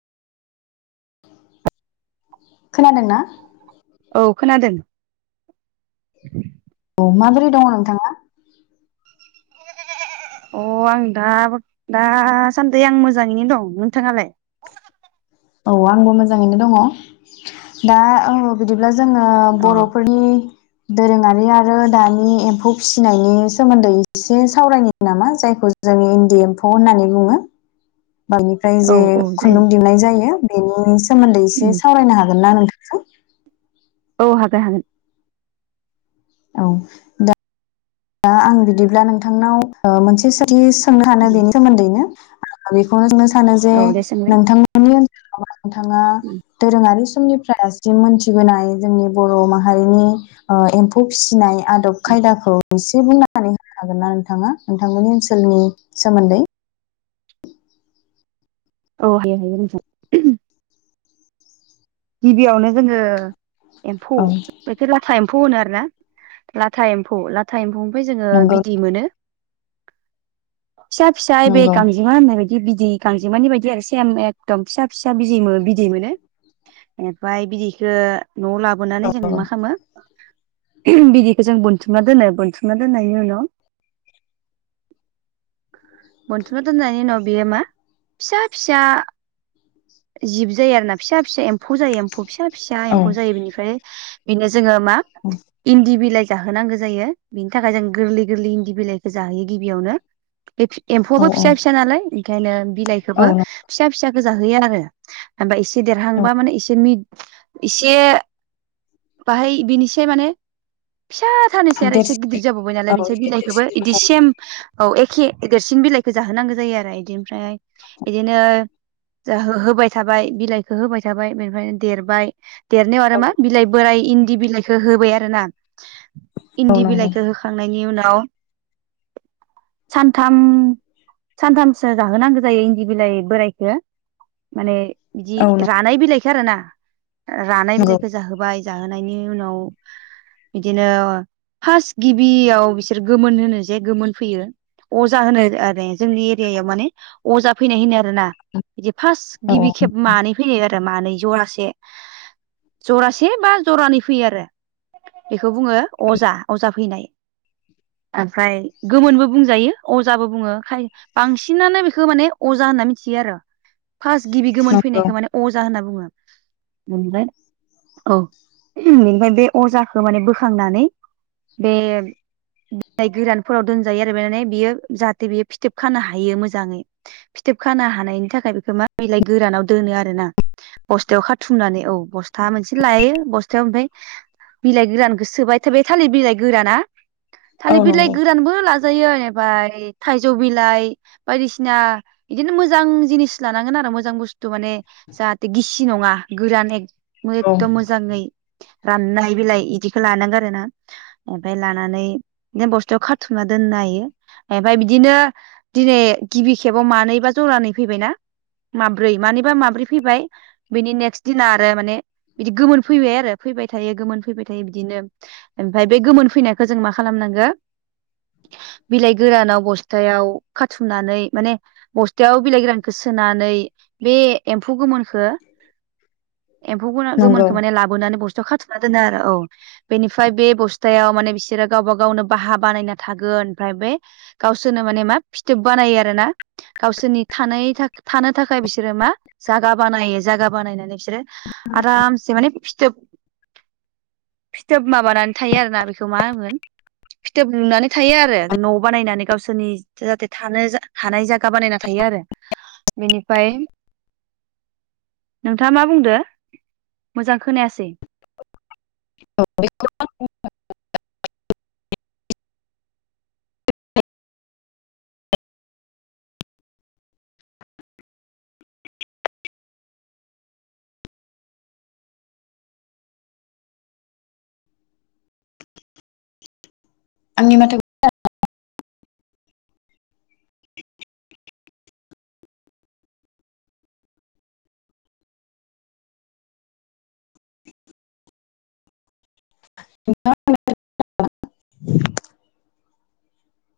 खोनादोंना? औ खोनादों औ माबोरै दङ नोंथाङा अ आं दा दासान्दि आं मोजाङैनो दं नोंथाङालाय? औ आंबो मोजाङैनो दङ दा औ बिदिब्ला जो जोङो अ बर'फोरनि दोरोङारि आरो दानि एम्फौ फिसिनायनि सोमोन्दै एसे सावरायनो नामा जायखौ जोंनि इन्दि एम्फौ होननानै बुङो बांद्राय औ जे औ जायो खुन्दुं दिहनाय जायो बेनि सोमोन्दै एसे उम सावरायनो हागोन ना नोंथांजों? औ हागोन हागोन। औ दा दा आं बिदिब्ला नोंथांनाव ओ मोनसे सोंथि सों सोंनो हानो उम बेनि सोमोन्दैनो [unintelligible] सानो जे औ दे सोंलाय नोंथांनि ओनसोलाव नोंथाङा उम दोरोङारि सु समनिफ्रायसिम मोनथिबोनाय जोंनि बर' माहारिनि ओ एम्फौ फिसिनाय आदब खायदाखौ एसे बुंनानै होनो हागोन ना नोंथाङा नोंथांमोननि ओनसोलनि सोमोन्दै? औ हायो [unintelligible] गिबियावनो जोङो एम्फौ औ बैखो लाथा एम्फ एम्फौ होनो आरोना लाथा एम्फौ लाथा एम्फौ ओमफाय जोङो नंगौ बिदै मोनो। फिसा फिसा एइबे नंगौ गांजेमा होननाय बायदि बिदि गांजेमानि बायदि आरो सेम एकदम फिसा फिसा बिजै-बिदै मोनो। बेनिफ्राय बिदैखो न'आव लाबोनानै जों औ मा खालामो बिदि जों बनथुमना बनथुमना दोननायनि उनाव बोनथुमना दोननायनि उनाव बेयो मा फिसा फिसा जिब जायो आरो ना फिसा फिसा एम्फौ जायो एम्फौ फिसा फिसा औ एम्फौ जायो बिनिफ्राय बिनोस जोङो मा इन्दि बिलाइ जाहोनांगौ जायो बिनि थाखाय जों गोरलै गोरलै इन्दि बिलाइखौ जाहोयो गिबियावनो। बे एम्फौआबो औ फिसा फिसा नालाय ओंखायनो औ बिलाइखौबो औ फिसा फि फिसाखो जाहोयो आरो। बा एसे देरहांबा माने एसे मिद इसे बाहाय बिनिसे माने फिसा थानोसै आरो एसे देरसिन गिदिर जाबोबाय नालाय औ बिसोर एसे बिलाइखोबो देरसिन बिदि सेम औ एखे देरसिन बिलाइखौ जाहोनांगौ जायो आरो इदि आमफ्राय बिदिनो जाहोहोब होबाय थाबाय बिलाइखो होबाय थाबाय बेनिफ्राय देरबाय। देरनायाव आरो औ मा बिलाइ बोराय इन दि बिलाइखो होबाय आरो ना। औ इन्दि नंगौ बिलाइखो होखांनायनि उनाव सानथाम सानथामसो जाहोनांगो जायो इन्दि बिलाइ बोराइखो। माने बिदि औ रानाय बिलाइ आरोना रानाय नंगौ औ नंगौ बिलाइखो जाहोबाय जाहोनायनि उनाव बिदिनो फार्स गिबियाव बिसोर गोमोन होनो जे गोमोन फैयो अजा होनो आरो जोंनि एरियायाव माने अजा फैनाय होनो आरोना बिदि फार्स औ गिबि खेब मानै फैयो आरो मानै जरासे जरासे बा जरानै फैयो आरो बे खौ बुङो अजा, अजा फैनाय। ओमफ्राय गोमोनबो बुंजायो अजाबो बुङो खाय बांसिनानो बेखौ माने अजा होनना मिथियो आरो। फार्स्ट गिबि गोमोन नंगौ फैनायखौ माने अजा होनना बुङो। औ आमफाय बे अजाखौ माने बोखांनानै बे बिलाइ गोरानफोराव दोनजायो आरो माने बियो जाहाथे बे फिथोब खानो हायो मोजाङै फिथोब खानो हानायनि थाखाय बेखौ मा बिलाइ गोरानाव दोनो आरोना बस्थायाव खाथुमनानै औ बस्था मोनसे लायो बस्थायाव ओमफ्राय बिलाइ गोरानखौ सोबाय थाब बे थालिर बिलाइ गोराना थालिर औ बिलाइ नंगौ गोरानबो लाजोब लाजायो एबा थाइजौ बिलाइ बायदिसिना इदिनो मोजां जिनिस आरो मोजां बुथु माने जाहाथे गिसि नङा गोरान औ एखदम मोजाङै राननाय बेलाय बिदि बेखौ लानांगौ आरो ना ओमफफ्राय लानानै बिदिनो बस्थायाव खाथुमना दोननो हायो ओमफफ्राय बिदिनो दिनै गिबि खेबाव मानै बा जरानै फैबायनाा माब्रै मानिबा माब्रै फैबाय बिनि नेक्स्ट दिना आरो माने बिदि गोमोन फैबाय आरो फैबाय थायो गोमोन फैबाय थायो बिदिनो ओमफ्राय बे गोमोन फैनायखौ जों मा खालामनांगो बिलाइ गोरानाव बस्थायाव खाथुमनानै माने बस्थायाव बिलाइ गोरानखौ सो नानै बे एमौ गो एम्फौ नंगौ गोमोनखौ माने लाबोनानै बुस फि खाथ'ना दोनो आरो औ बेनिफ्राय बे बबस्थायाव माने बिसोरो गावबा गावनो बाहा बानायना थागोन ओमफ्राय बे गावसोरनो माने मा फिथोब बानायो आरो ना गावसोरनि थानायनि थाखाय थानो थाखाय बिसोरो मा जागा बानायो जागा बानायनानै बिसोरो आरामसे माने फिथोब फिथोब माबानानै थायो आरो ना बेखौ मा होनोमोन फिथोब लुनानै थायो आरो न' बानायनानै गावसोरनि जाहाथे थानो हानाय जायगा बानायना थायो आरो बेनिफ्राय [inaudible] नोंथाङा मा बुंदो मोजां खोनायासै [inaudible] आंनि माथो [inaudible] [unintelligible]